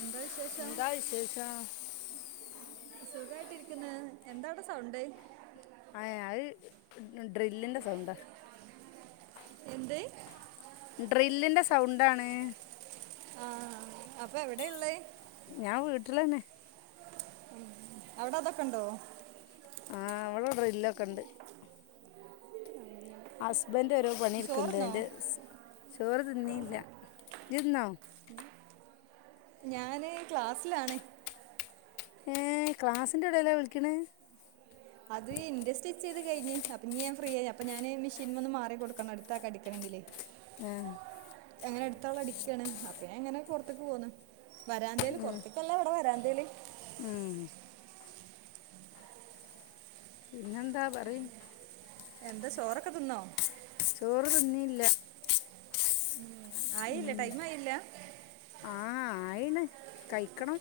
എന്താ വിശേഷം എന്താ വിശേഷം സുഖായിട്ടിരിക്കുന്ന് എന്താവട സൗണ്ട് ആ അത് ഡ്രില്ലിന്റെ സൗണ്ടാ എന്ത് ഡ്രില്ലിന്റെ സൗണ്ടാണ് അപ്പൊ എവിടെയുള്ളേ ഞാൻ വീട്ടിലന്നെ ഉ അവട അതൊക്കണ്ടോ ആ ഇവടെ ഡ്രില്ലൊക്കെണ്ട് ഹസ്ബൻഡ് ഒരോ പണിട്ക്ണ്ട് ചോർന്നോ അയിന്റ ചോറ് തിന്നീല്ല ഇജ്ന്നോ ഞാന് ക്ലാസ്സിലാണ് ഏ ക്ലാസിന്റെ എടെലാ വിളിക്ക്ണെ അത് ഇന്റെ സ്റ്റിച്ച് ചെയ്ത് കഴിഞ് അപ്പ ഞ്ഞി ഞാൻ ഫ്രീ ആയി അപ്പൊ ഞാന് മിഷീൻമ്മന്ന് മാറി കൊടുക്കണം അടുതാക്ക് അടിക്കണെങ്കി ഇല്ലെങ്കി ആ എങ്ങനെ അടുത്തവള അടിക്കുകയാണ് അപ്പ എങ്ങനെ പുറത്തേക്ക് പോന്നു വരാന്തേല് പുറത്തേക്കല്ല അവിടെ വരാന്ത്‌ ഉം പിന്നന്താ പറി എന്താ ചോറൊക്കെ തിന്നോ ചോറ് തന്നിയില്ല ഉം ആയില്ല ടൈം ആയില്ല ആ ആയിണ് കഴിക്കണം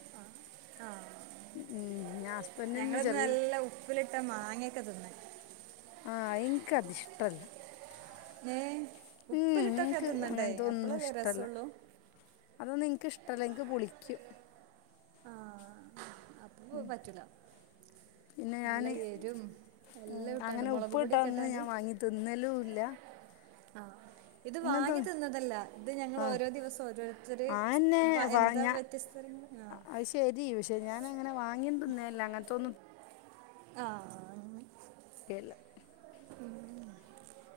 ഉം ഞാൻ ഹസ്ബൻഡിന് ഞങ്ങളൊന്ന ചെറിയൊരു നല്ല ഉപ്പിലിട്ടാ മാങ്ങിയൊക്കെ തിന്ന ആ ഇൻക അത് ഇഷ്ടല്ല ഉപ്പിലിട്ടൊക്കെ എനിക്ക് തിന്നണ്ടേ അങ്ങനത്തെ ഒന്നും എപ്പളല്ലേ രസള്ളു ട്ടല്ലെങ്കിൽ പൊളിക്കും ആ അപ്പൊ പോ പറ്റല പിന്നെ നല്ല ഞാന് എരും ഉം എല്ലാം ഇട്ടാണ്ട് അങ്ങനെ മുളക് ഉപ്പ് പൊടിയൊക്കെ ഇട്ടതൊന്നും ഇട്ടാണ്ട് ഞാൻ വാങ്ങി തിന്നലും ഇല്ല ആ ഇത് അങ്ങനത്തെ വാങ്ങി തിന്നതല്ല ഇത് ഞങ്ങൾ ആഹ് ഓരോ ദിവസം ഓരോരുത്തർ ആന്നെ വാ എന്താ ഞാ വ്യത്യസ് അത് ശരി പക്ഷെ ഞാന അങ്ങനെ വാങ്ങി തിന്നല്ല അങ്ങനത്തെന്നും ആ അല്ല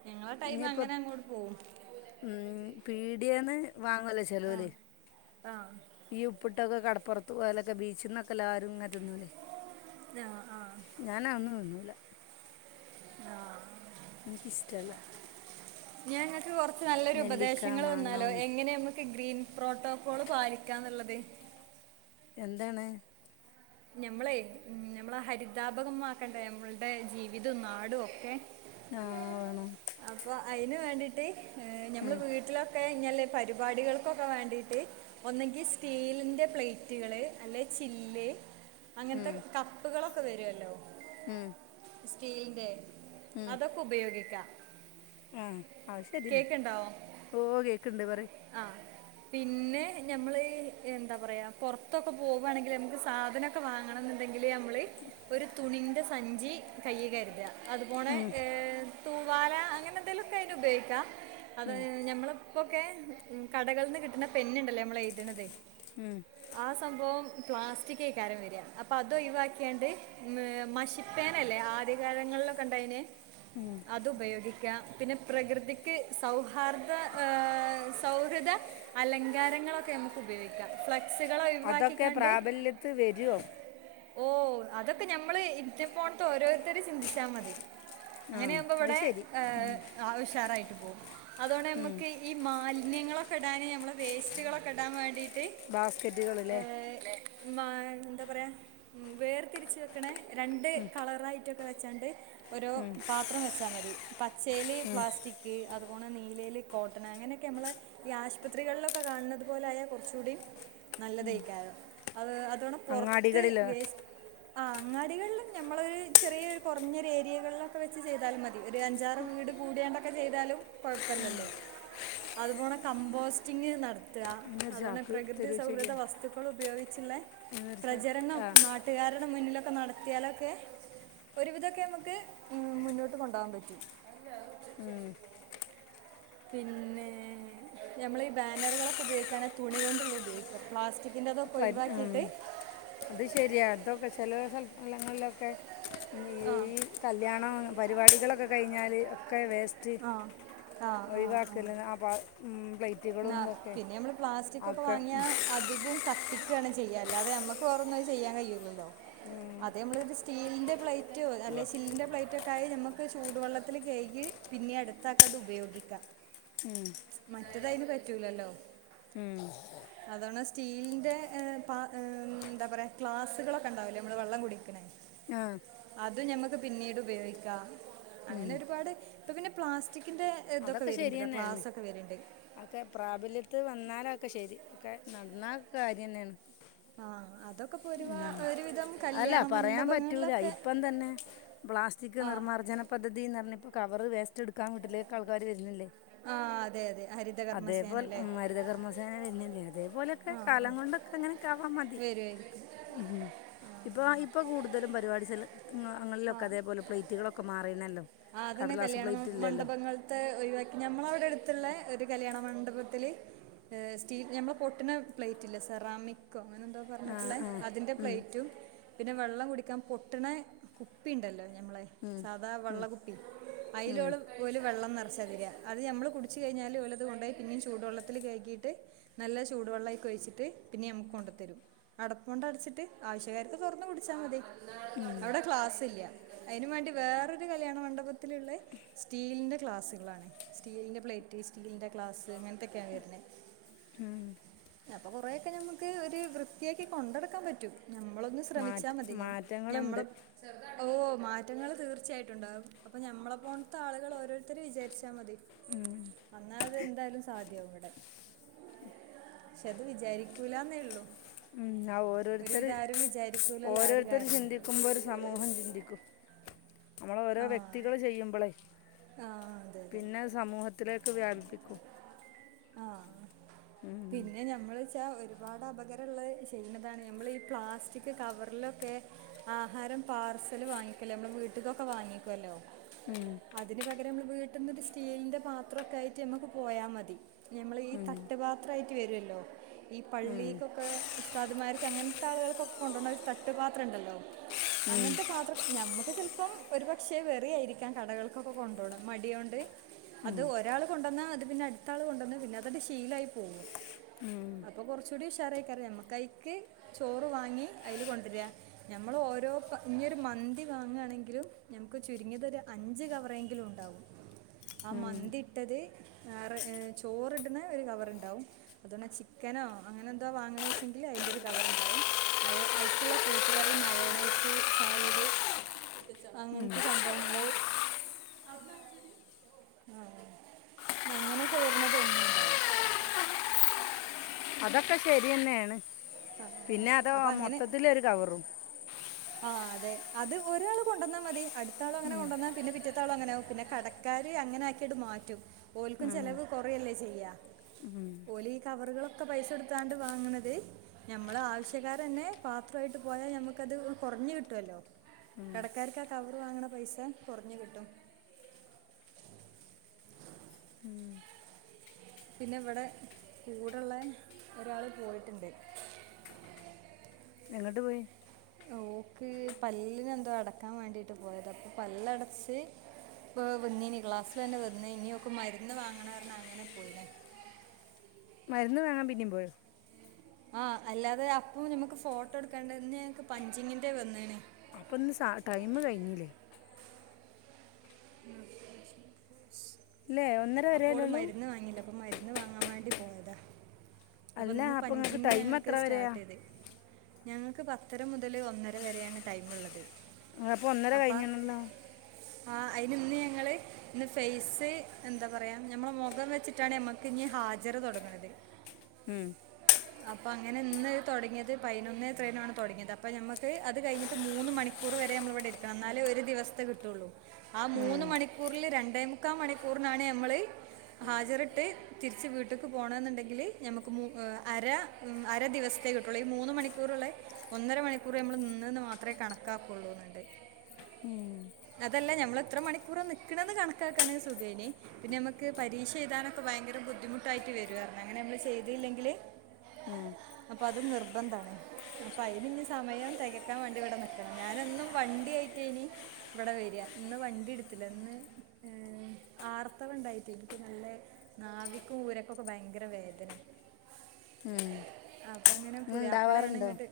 ഞങ്ങള ടൈമ അങ്ങനെ അങ്ങോട്ട് പോവും പീടിയന്ന് വാങ്ങല്ലേ ആ ചെലവല് ആ ആ ഈ ഉപ്പിട്ടൊക്കെ [unintelligible] പുറത്ത് പോയലൊക്കെ ബീച്ച്ന്നൊക്കെ [unintelligible] തിന്നൂല്ലേ ആ ഞാൻ ഞാനതൊന്നും തിന്നൂല ആഹ് എനിക്ക്ഷ്ടല്ല ഞാനിങ്ങൾക്ക് കുറച്ച് നല്ലൊരു ഉപദേശങ്ങൾ മാങ്ങ [unintelligible] ഒന്നും എങ്ങനെ നമുക്ക് ഗ്രീൻ പ്രോട്ടോക്കോള് പാലിക്കാന്നുള്ളത് എന്താണ് ഞമ്മളെ ഉ ഞമ്മള് ഹരിതാപകമാക്കണ്ടേ നമ്മളുടെ ജീവിതവും നാടും ഒക്കെ ആഹ് വേണം അപ്പോൾ അതിന് വേണ്ടിയിട്ട് ഞമ്മൾ ഉം വീട്ടിലൊക്കെ [unintelligible] പരിപാടികൾക്കൊക്കെ വേണ്ടിട്ട് ഒന്നങ്കിൽ സ്റ്റീലിന്റെ പ്ലേറ്റുകള് അല്ലെ ചില്ല് അങ്ങനത്തെ ഉം കപ്പുകളൊക്കെ വരുവല്ലോ ഉം സ്റ്റീലിൻന്റെ ഉം അതൊക്കെ ഉപയോഗിക്കാം ആഹ് ആശരിയാണ് ഓ കേക്കണ്ട് പറ ആഹ് പിന്നെ ഞമ്മൾ എന്താ പറയാ പുറത്തൊക്കെ പോകുവാണെങ്കിൽ നമുക്ക് സാധനമൊക്കെ വാങ്ങണന്ന് എന്തെങ്കിൽ ഞമ്മള് ഒരു തുണിന്റെ സഞ്ചി കയ്യി കരുതുക അതുപോണെ ഉം ഏ തൂവാല അങ്ങനെ എന്തെങ്കലുമൊക്കെ അതിന് ഉപയോഗിക്കാം അത് ഉം ഞമ്മള് അപ്പൊക്കെ കടകളിൽന്ന് കിട്ടുന്ന പെന്നുണ്ടല്ലോ നമ്മൾ എഴുതുന്നത് ഉം ആ സംഭവം പ്ലാസ്റ്റികേക്കാരം വരിയാ അപ്പൊ അത് ഒഴിവാക്കിയാണ്ട് മഷിപ്പേനല്ലേ ആദ്യകാലങ്ങളിൽ [unintelligible] അത് ഉപയോഗിക്കുക പിന്നെ പ്രകൃതിക്ക് സൗഹാർദ ഏ സൗഹൃദ അലങ്കാരങ്ങളൊക്കെ നമുക്ക് ഉപയോഗിക്കാം [unintelligible] സുകള് അതൊക്കെ ഒയിവാക്കിക്കണ്ട് പ്രാബല്യത്ത് വരോ ഓ അതൊക്കെ ഞമ്മള് ഇറ്റപോണത്തെ ഓരോരുത്തർ ചിന്തിച്ചാൽ മതി ആഹ് അങ്ങനെയാകുമ്പോ അത് ഇവിടെ ശരി [unintelligible] ഉഷാറായിട്ട് അതോടെ ഉം നമുക്ക് ഈ മാലിന്യങ്ങളൊക്കെ ഇടാന് നമ്മളെ വേസ്റ്റുകളൊക്കെ ഇടാൻ വേണ്ടിട്ട് ബാസ്ക്കറ്റുകള് ലേ [unintelligible] എന്താ പറയാ വേർതിരിച്ച് വെക്കണേ രണ്ട് കളറായിട്ട് വെചാണ്ട് ഓരോ ഉം പാത്രം വെച്ചാ മതി പച്ചേൽ പ്ലാസ്റ്റിക് പോണ നീലേല് കോട്ടൺ അങ്ങനേക്കെ നമ്മളെ ഈ ആശ്പത്രികളിലൊക്കെ കാണുന്നത് പോലൊയാ കൊറ്ച്ചുടി നല്ലതെകാരം അത് അതോടെ പോറ്ത്ത് അങ്ങാടികളിലോ വേസ് ആ അങ്ങാടികളിലും ഞമ്മള് ചെറിയൊരു കൊറ്ഞ്ഞൊരു ഏരിയകളിലൊക്കെ വെച്ച് ചെയ്താൽ മതി ഒരു അഞ്ചാറ് വീട് കൂടി [unintelligible] ചെയ്താലും കൊഴപ്പല്ലല്ലോ അതുപോണ കമ്പോസ്റ്റിംഗ് [unintelligible] [unintelligible] അയ്നൊരു അതുകൊണ്ട് ചാക്ക് പ്രകൃതി സൗഹൃദ തരോയ്ച്ചോക്ക്യാ വസ്തുക്കൾ ഉപയോഗിച്ള്ളെ അയ്നൊരു ചാക്ക് പ്രചരണം ആഹ് നാട്ടുകാ മുന്നിലോക്കെ നട ത്തിയാലൊക്കെ ഒരുവിധൊക്കെ നമ്മക്ക് മുന്നോട്ട് കൊണ്ടോവാൻ പറ്റും മ്ം പിന്നെ ഞമ്മളി ബാനറുകളൊക്കെ ഉപയോഗിക്കാണെ തുണി കൊണ്ടുള്ള ഉപയോഗിക്കാ പ്ലാസ്റ്റിക് [unintelligible] അത് ശരിയാ അതൊക്കെ ചില സ്ഥലങ്ങളിലൊക്കെ ആ ഈ കല്യാണം പരിപാടികളൊക്കെ കഴിഞ്ഞാല് ഒക്കെ വേസ്റ്റ് ആ ആ ആ ആ ഒഴിവാക്കല് ആ ആ പ്ലാപ്ലേറ്റുകളുംതോക്കെ [unintelligible] അതികും [unintelligible] [unintelligible] ചെയ്യാ അല്ലാതെ നമ്മക്ക് വെറൊന്നും അത് ചെയ്യാൻ കഴിയൂല്ലല്ലോ ഉം അത് നമ്മളോരു സ്റ്റീലിന്റെ പ്ലേറ്റ് [unintelligible] അല്ലെങ്ങി ചില്ലിൻ്റെ പ്ലേറ്റൊക്കായാ ഞമ്മക്ക് ചൂടു വെള്ളത്തിൽ കഴുകി പിന്നെ അടുത്താക്കത് ഉപയോഗിക്കാ ഉം മറ്റതയ്ന് പറ്റൂലല്ലോ ഉം സ്റ്റീലിന്റെ ഏ പ ന്താ പറയാ ഗ്ലാസുകളൊക്കെ ണ്ടാവില്ലേ മ്മള് വെള്ളം കുടിക്ണേ ആഹ് അത് ഞമ്മക്ക് പിന്നീട് ഉപയോഗിക്കാ അങ്ങനെ ഉം ഒരുപാട് ഇപ്പൊ പിന്നെ പ്ലാസ്റ്റിക് അതൊക്കെ ശരിയന്നെയാണ് വരുന്നുണ്ട് അക്കെ പ്രാബല്യത്തിൽ വന്നാലൊക്കെ ശരി വന്നാ കാര്യന്നേണ് ആ അതൊക്കെപ്പൊ ഒരുപാ ഒരുവിധം അല്ല കല്യാണ പറയാൻ മണ്ഡപങ്ങളിലൊക്കെ സ്റ്റിക് ആഹ് നിർമാർജന പദ്ധതിന്ന് പറഞ് കവറ് വേസ്റ്റ് എടുക്കാൻ വീട്ടിലേക്ക് ആൾക്കാര് വര്ണില്ലേ ആ അതെ അതെ ഹരിതക അതേപോലെഉം ഹരിത കർമ്മസേന വെര്നില്ലേ അതേപോലെക്കെ കാലം കൊണ്ടൊക്കെ അങ്ങനെക്കെ ആവാ മതി വരുവായിരിക്കും ഉം ഇപ്പൊ ഇപ്പ കൂടുതലും പരിപാടി ചെല അങ്ങളിലൊക്കെ അതേപോലെ പ്ലേറ്റുകളൊക്കെ മാറിണല്ലോ കടലാസ് പ്ലേറ്റ്ല്ലല്ലോ ത്തെ ഒഴിവാക്കി ഞമ്മളവിടെട്ത്ത്ള്ള ഒരു കല്യാണ മണ്ഡപത്തില് ഹേ സ്റ്റീ ഞമ്മളെ പൊട്ട്ണ പ്ലേറ്റ്ല്ലെ സെറാമിക് അങ്ങനെന്തോ ആ പറഞ്ഞിട്ട്ള്ളെ ആ അതിന്റെ ഉം പ്ലേറ്റും പിന്നെ വെള്ളം കുടിക്കാൻ പൊട്ട്ണ കുപ്പി ണ്ടല്ലോ ഞമ്മളെ ഉം സാധാ വെള്ള ഉം കുപ്പി ഉം അയ്ളോല് ഓല് വെള്ളം നിറ [unintelligible] അത് നമ്മള് കുടിച്ച് കഴിഞ്ഞാല് ഓലത് കൊണ്ടോയി പിന്നിം ചൂടുവെള്ളത്തില് കയ്കിട്ട് നല്ല ചൂടുവെള്ളം അയി ച്ചിട്ട് പിന്നെ ഞമ്മക്ക്‌ കൊണ്ടന്നു തരും അടപ്പോണ്ടടച്ചിട്ട് ആവശ്യകാർക് തോറന്ന് കുടിച്ചാ മതി അവിടെ ക്ലാസ്സില്ല അയ്നും വേണ്ടി വേറൊരു കല്യാണ മണ്ഡപത്തിലുള്ളെ സ്റ്റീലിന്റെ ക്ലാസ്സുകളാണ് സ്റ്റീലിന്റെ പ്ലേ സ്റ്റീലിന്റെ ക്ലാസ് ഇങ്ങൻത്തൊക്കെ വര്ണെ ഉം അപ്പോ കൊറെയൊക്കെ ഞമ്മക്ക് ഒരു വൃത്തിയാക്കി കൊണ്ടട്ക്കാൻ പറ്റും ഞമ്മളൊന്ന് മാറ്റ ശ്രമിച്ചാ മതി ഞ മാറ്റങ്ങളുണ്ട് ഞമ്മളും ഓ മാറ്റങ്ങൾ തീർച്ചയായിട്ടും ണ്ടാവും അപ്പൊ ഞമ്മളെ പോണ്ത്തെ ആളുകൾ ഓരോര്ത്തര് വിചാരിച്ചാ മതി ഉം അന്നാത് എന്തായാലും സാധ്യാവും ഇവെടെ ക്ഷെ അത് വിചാരിക്കൂലാന്നെ ഉള്ളു ഉം ആ ഓരോരുത്തര് വിചാരിക്കൂലല്ലോ ആ ഒരു ഓരോരുത്തര് കാരണം ചിന്തിക്കുമ്പോ സമൂഹം ചിന്തിക്കും നമ്മള് ഓരോ ആ വ്യക്തികള് ചെയ്യുമ്പളെ ആ അതെ അതെ പിന്നെ സമൂഹത്തിലെക്ക് വ്യാപിപ്പിക്കും ആ ഉം പിന്നെ ഞമ്മള് ച്ചാ ഒരുപാട് അപകരള്ളെ ചെയ്യ്ണതാണ് നമ്മളി പ്ലാസ്റ്റിക് കവറിലൊക്കെ ആഹാരം പാർസൽ വാങ്ങിക്കല്ലേ നമ്മൾ വീട്ടിക്കൊക്കെ വാങ്ങിക്കല്ലോ ഉം അതിന് പകരം മ്മള് വീട്ട്ന്നൊരു സ്റ്റീലിന്റെ പാത്രൊക്കെ ആയിട്ട് നമ്മക്ക് പോയാ മതി ഞമ്മൾ ഈ ഉം തട്ടുപാത്രആയിട്ട് വരു ല്ലോ ഈ ഉം പള്ളീക്കൊക്കെ ഉസ്താദ്മാർക്ക് അങ്ങൻത്തെ ആളുകൾക്കൊക്കെ കൊണ്ടൊണൊ ഒരു തട്ടുപാത്രണ്ടല്ലോ ഉം അങ്ങൻത്തെ പാത്ര ഞമ്മക്ക് ചെൽപ്പം ഒരു പക്ഷെ വെറി ആയിരിക്കും കടകൾക്കൊക്കെ കൊണ്ടോണെ മടികൊണ്ട് ഉം അത് ഒരാൾ കൊണ്ടന്നാ അത് പിന്നെ അടുത്താള് കൊണ്ടന്നു പിന്നെ അതങ്ങ് ശീലമായി പോവും ഉം അപ്പൊ കുറച്ചൂടി [unintelligible] ചോറ് വാങ്ങി അയിൽ കൊണ്ടെര് ഞമ്മളോരോ [unintelligible] ന്തി വാങ്ങആണെങ്കിലും ഞമ്മക്ക് ചുരുങ്ങിയതൊരു അഞ്ച് കവറെങ്കിലും ഉണ്ടാവും ആ ഉം മന്തി ഇട്ടത് ചോറിട്ണ ഒരു കവറ്.... ണ്ടും അതോ ചിക്കനോ അങ്ങനെ എന്തോ വാങ്ങണ വെച്ചെങ്കിൽ അതിന്റെ ഒരു കവർ ഉണ്ടാവും അയിക്ക്ള്ള കൂട്ടുകറി മയോണൈസ് സാലഡ് അങ്ങനത്തെ സംഭവങ്ങള് ആ അങ്ങനെയൊക്കെ വരുന്നത് ഒന്നും ഉണ്ടാവും. അതൊക്കെ ശരിയെന്നെണ് പിന്നെ അതു അപ്പം മൊത്തത്തിലൊരു കവറും ആഹ് അതെ അത് ഒരാൾ കൊണ്ടന്നാ മതി അടുത്താളും അങ്ങനെ ഉം കൊണ്ടന്ന പിന്നെ പിറ്റ... ത്താളും അങ്ങനെ ആവും പിന്നെ കടക്കാര് അങ്ങനെ ആക്കിയിട്ട് മാറ്റും ഓൽക്കും ഉം ചെലവ് കുറയല്ലേ ചെയ്യാ ഉം ഓലെ ഈ കവറുകളൊക്കെ പൈസ എടുത്താണ്ട് വാങ്ങണത് ഞമ്മള് ആവശ്യക്കാറെന്നെ ന്നെ പാത്രമായിട്ട് ട്പോയാൽ നമുക്കത് കുറഞ് കിട്ടുമല്ലോ കടക്കാർക്ക് ആ കവറ് വാങ്ങണ പൈസ കുറഞ് കിട്ടും ഉം പിന്നെ വിടെ കൂടുള്ളെ ഒരാള് പോയിട്ടുണ്ട് [unintelligible] എങ്ങട്ട് പോയി ഓക്ക് പല്ലിനെ ന്തോ അടക്കാൻ വേണ്ടിട്ട് പോയത പ്പൊ പല്ലടച്ച് ഇ പൊവന്നീനി ക്ലാസിലെന്നെ വന്നിനി ഓക്ക് മരുന്ന് വാങ്ങണ പറ അങ്ങനെ പോയി... [unintelligible] മരുന്ന് വാങ്ങാൻ പിന്നും പോയൊ? ആഹ അല്ലാതെ അപ്പൊ നമ്മുക്ക് ഫോട്ടോ എടുക്കാണ്ടന്നക്ക് പഞ്ചിങ്ങിന്റെ വന്നിണ്‌ അപ്പൊന്ന് സ ടൈം കഴിഞ്ഞില്ലേ? സ്സ് ഇല്ലേ ഒന്നര അപ്പോള് വരെയല്ലേള്ളൂ മരുന്ന് വാങ്ങില്ല അപ്പൊ മരുന്ന് വാങ്ങാൻ വേണ്ടി പോയതാ അപ്പൊ അല്ല ന്ന് നിങ്ങൾക്ക് പഞ്ചിങ് ടൈം ഞങ്ങക്ക് എത്ര വരെയാ സ്റ്റാർട്ട് ചെയ്ത് ഞങ്ങൾക്ക് പത്തര മുതൽ ഒന്നര വരെയാണ് ടൈമുള്ളത് ആ അപ്പൊ ഒന്നര കഴിഞ്ഞ....... [unintelligible] ല്ലോ ആ അയിനിന്ന് ഞങ്ങള് ന്ന് ഫേസ് ന്താ പറയാ ഞമ്മള മുഖം വെച്ചിട്ടാണ് മ്മക്ക് ഇനി ഹാജർ തുടങ്ങണത് ഉം അപ്പോങ്ങനെ ഇന്ന് തുടങ്ങിയത് പയിനൊന്നെ ത്രെയിനാണ് തുടങ്ങിയത് അപ്പോനമുക്ക് അത് കഴിഞ്ഞിട്ട് മൂന്ന് മണിക്കൂർ വര നമ്മള ഇടെരിക്കണം ന്നലെ ഒരു ദിവസത്തെ കിട്ടുള്ളൂ ആ ഉം മൂന്ന് മണിക്കൂറില് രണ്ടേമുക്കാ മണിക്കൂറിനാണ് നമ്മള് ഹാജറിട്ട് തിരിച്ച് വീട്ടിക്ക് പോണന്നുണ്ടെങ്കിൽ ഞമുക്ക് മു അര അര ദിവസത്തേ കിട്ടുള്ളൂ ഈ മൂന്ന് മണിക്കൂറുള്ളേ ഒന്നര മണിക്കൂർ നമ്മൾ നിന്ന്ന്ന് മാത്രമേ കാണ കാക്കുള്ളുന്നുണ്ട് ഉം അതല്ല ഞമ്മൾ എത്ര മണിക്കൂർ നി ക്കണന്ന് കണക്കാക്കാണ് സുഖേനി പിന്നെ നമുക്ക് പരീക്ഷ എഴുതാനൊക്കെ ഭയ ഭയങ്കര ബുദ്ധിമുട്ടായിട്ട് വരുവാർന്നു അങ്ങനെ നമ്മള് ചെയ്തീല്ലെങ്കില് ഉം അപ്പൊ അത് നിർബന്ധണ അപ്പൊ അയിനി ഇനി സമയം തികക്കാൻ വേണ്ടി ഇവിടെ നിക്കണം ഞാനെന്നും വണ്ടി വണ്ടി ആയിട്ടേനി ഇവിടെ വരിഅ ഇന്ന് വണ്ടി എടുത്തില്ല ഇന്ന്... ആർത്തവ ഉണ്ടായിട്ട് എനിക്ക് നല്ല നാവിക്കും ഊരക്കൊക്കെ ഭയങ്കര വേദന. ഉം അപ്പൊ അങ്ങനെ ഇങ്ങനെ പുതിയാപ്പളയാണ് ഇണ്ടാവാറുണ്ടോ ഇങ്ങോട്ട്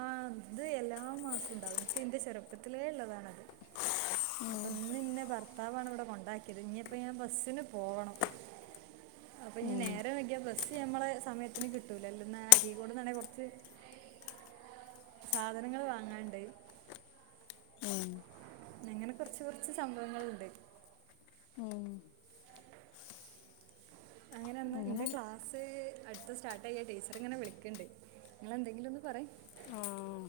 ആ അത് എല്ലാ മാസും ഉണ്ടാവും എനിക്ക് എന്റെ ചെറുപ്പത്തിലേ ഉള്ളതാണത്. അപ്പൊ ഇന്ന് ഇന്നെ ഭർത്താവാണ് ഇവിടെ കൊണ്ടാക്കിയത് ഇനിയിപ്പ ഞാൻ ബസ്ന് പോവണം. അപ്പ ഇനി ഉം നേരം വൈകിയാൽ ബസ് ഞമ്മളെ സമയത്ത് ത്തിന് കിട്ടൂല ലോ അരിക്കോട് ന്നന്നെ കുറച്ചു. സാധനങ്ങൾ വാങ്ങാണ്ട്. ഉം എങ്ങനെ കൊറച് കുറച്ച് സംഭവങ്ങൾണ്ട്. ഉം അങ്ങനെന്ന് അങ്ങനെ എന്റെ ക്ലാസ് അടുത്ത് സ്റ്റാർട്ട് ചെയ്യാ ടീച്ചർ ഇങ്ങനെ വിളിക്കുന്നുണ്ട് നിങ്ങങ്ങളെന്തെങ്കിലും ഒന്ന് പറ ആഹ്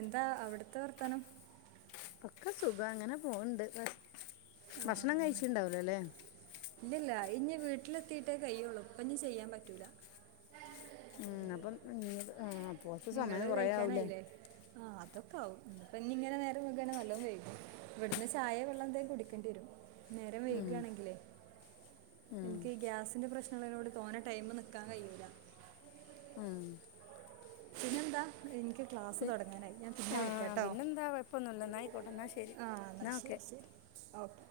എന്താ അവിടത്തെ വർത്താനം. ഒക്കെ സുഖം അങ്ങനെ പോവുണ്ട് ന്ന് ഭക്ഷണം കഴിച്ചിട്ടുണ്ടാവില്ലല്ലേ ഇല്ലല്ല ഇനി വീട്ടിലെത്തിട്ടേ കയ്യോള്ളു ഇപ്പ ഇനി ചെയ്യാൻ പറ്റൂല. ഉം അപ്പം [unintelligible] നിങ്ങള് സമയം കൊറേ ആവൂലേ കഴിക്കാനായില്ലേ ആ ഇതൊക്കെ ആവും ഇപ്പോ ഇങ്ങനെ നേരം വൈകാണെകിൽ നല്ലോണം വൈകും ഇവിടുന്ന് ചായ വെള്ളം എന്തെങ്കിലും കുടിക്കേണ്ടി വരും. നേരം ഉം വൈകയാണെങ്കിലേ ഉം എനിക്ക് ഈ ഗ്യാസിന്റെ പ്രശ്നഉള്ളതിനെകൊണ്ട് തോനെ ടൈം നിക്കാൻ കയ്യൂല. ഉം പിന്നെന്താ എനിക്ക് ക്ലാസ് തുടങ്ങാനായി ഞാൻ പിന്നെ ആഹ് വിളിക്കാട്ടോ പിന്നെന്താ കുഴപ്പൊന്നുല്ല എന്നാ ആയിക്കോട്ടെ എന്നാ ശരി ആഹ എന്ന എന്നാൽ എന്നാ ഓക്കെ ശരി ശരി ഓക്കെ.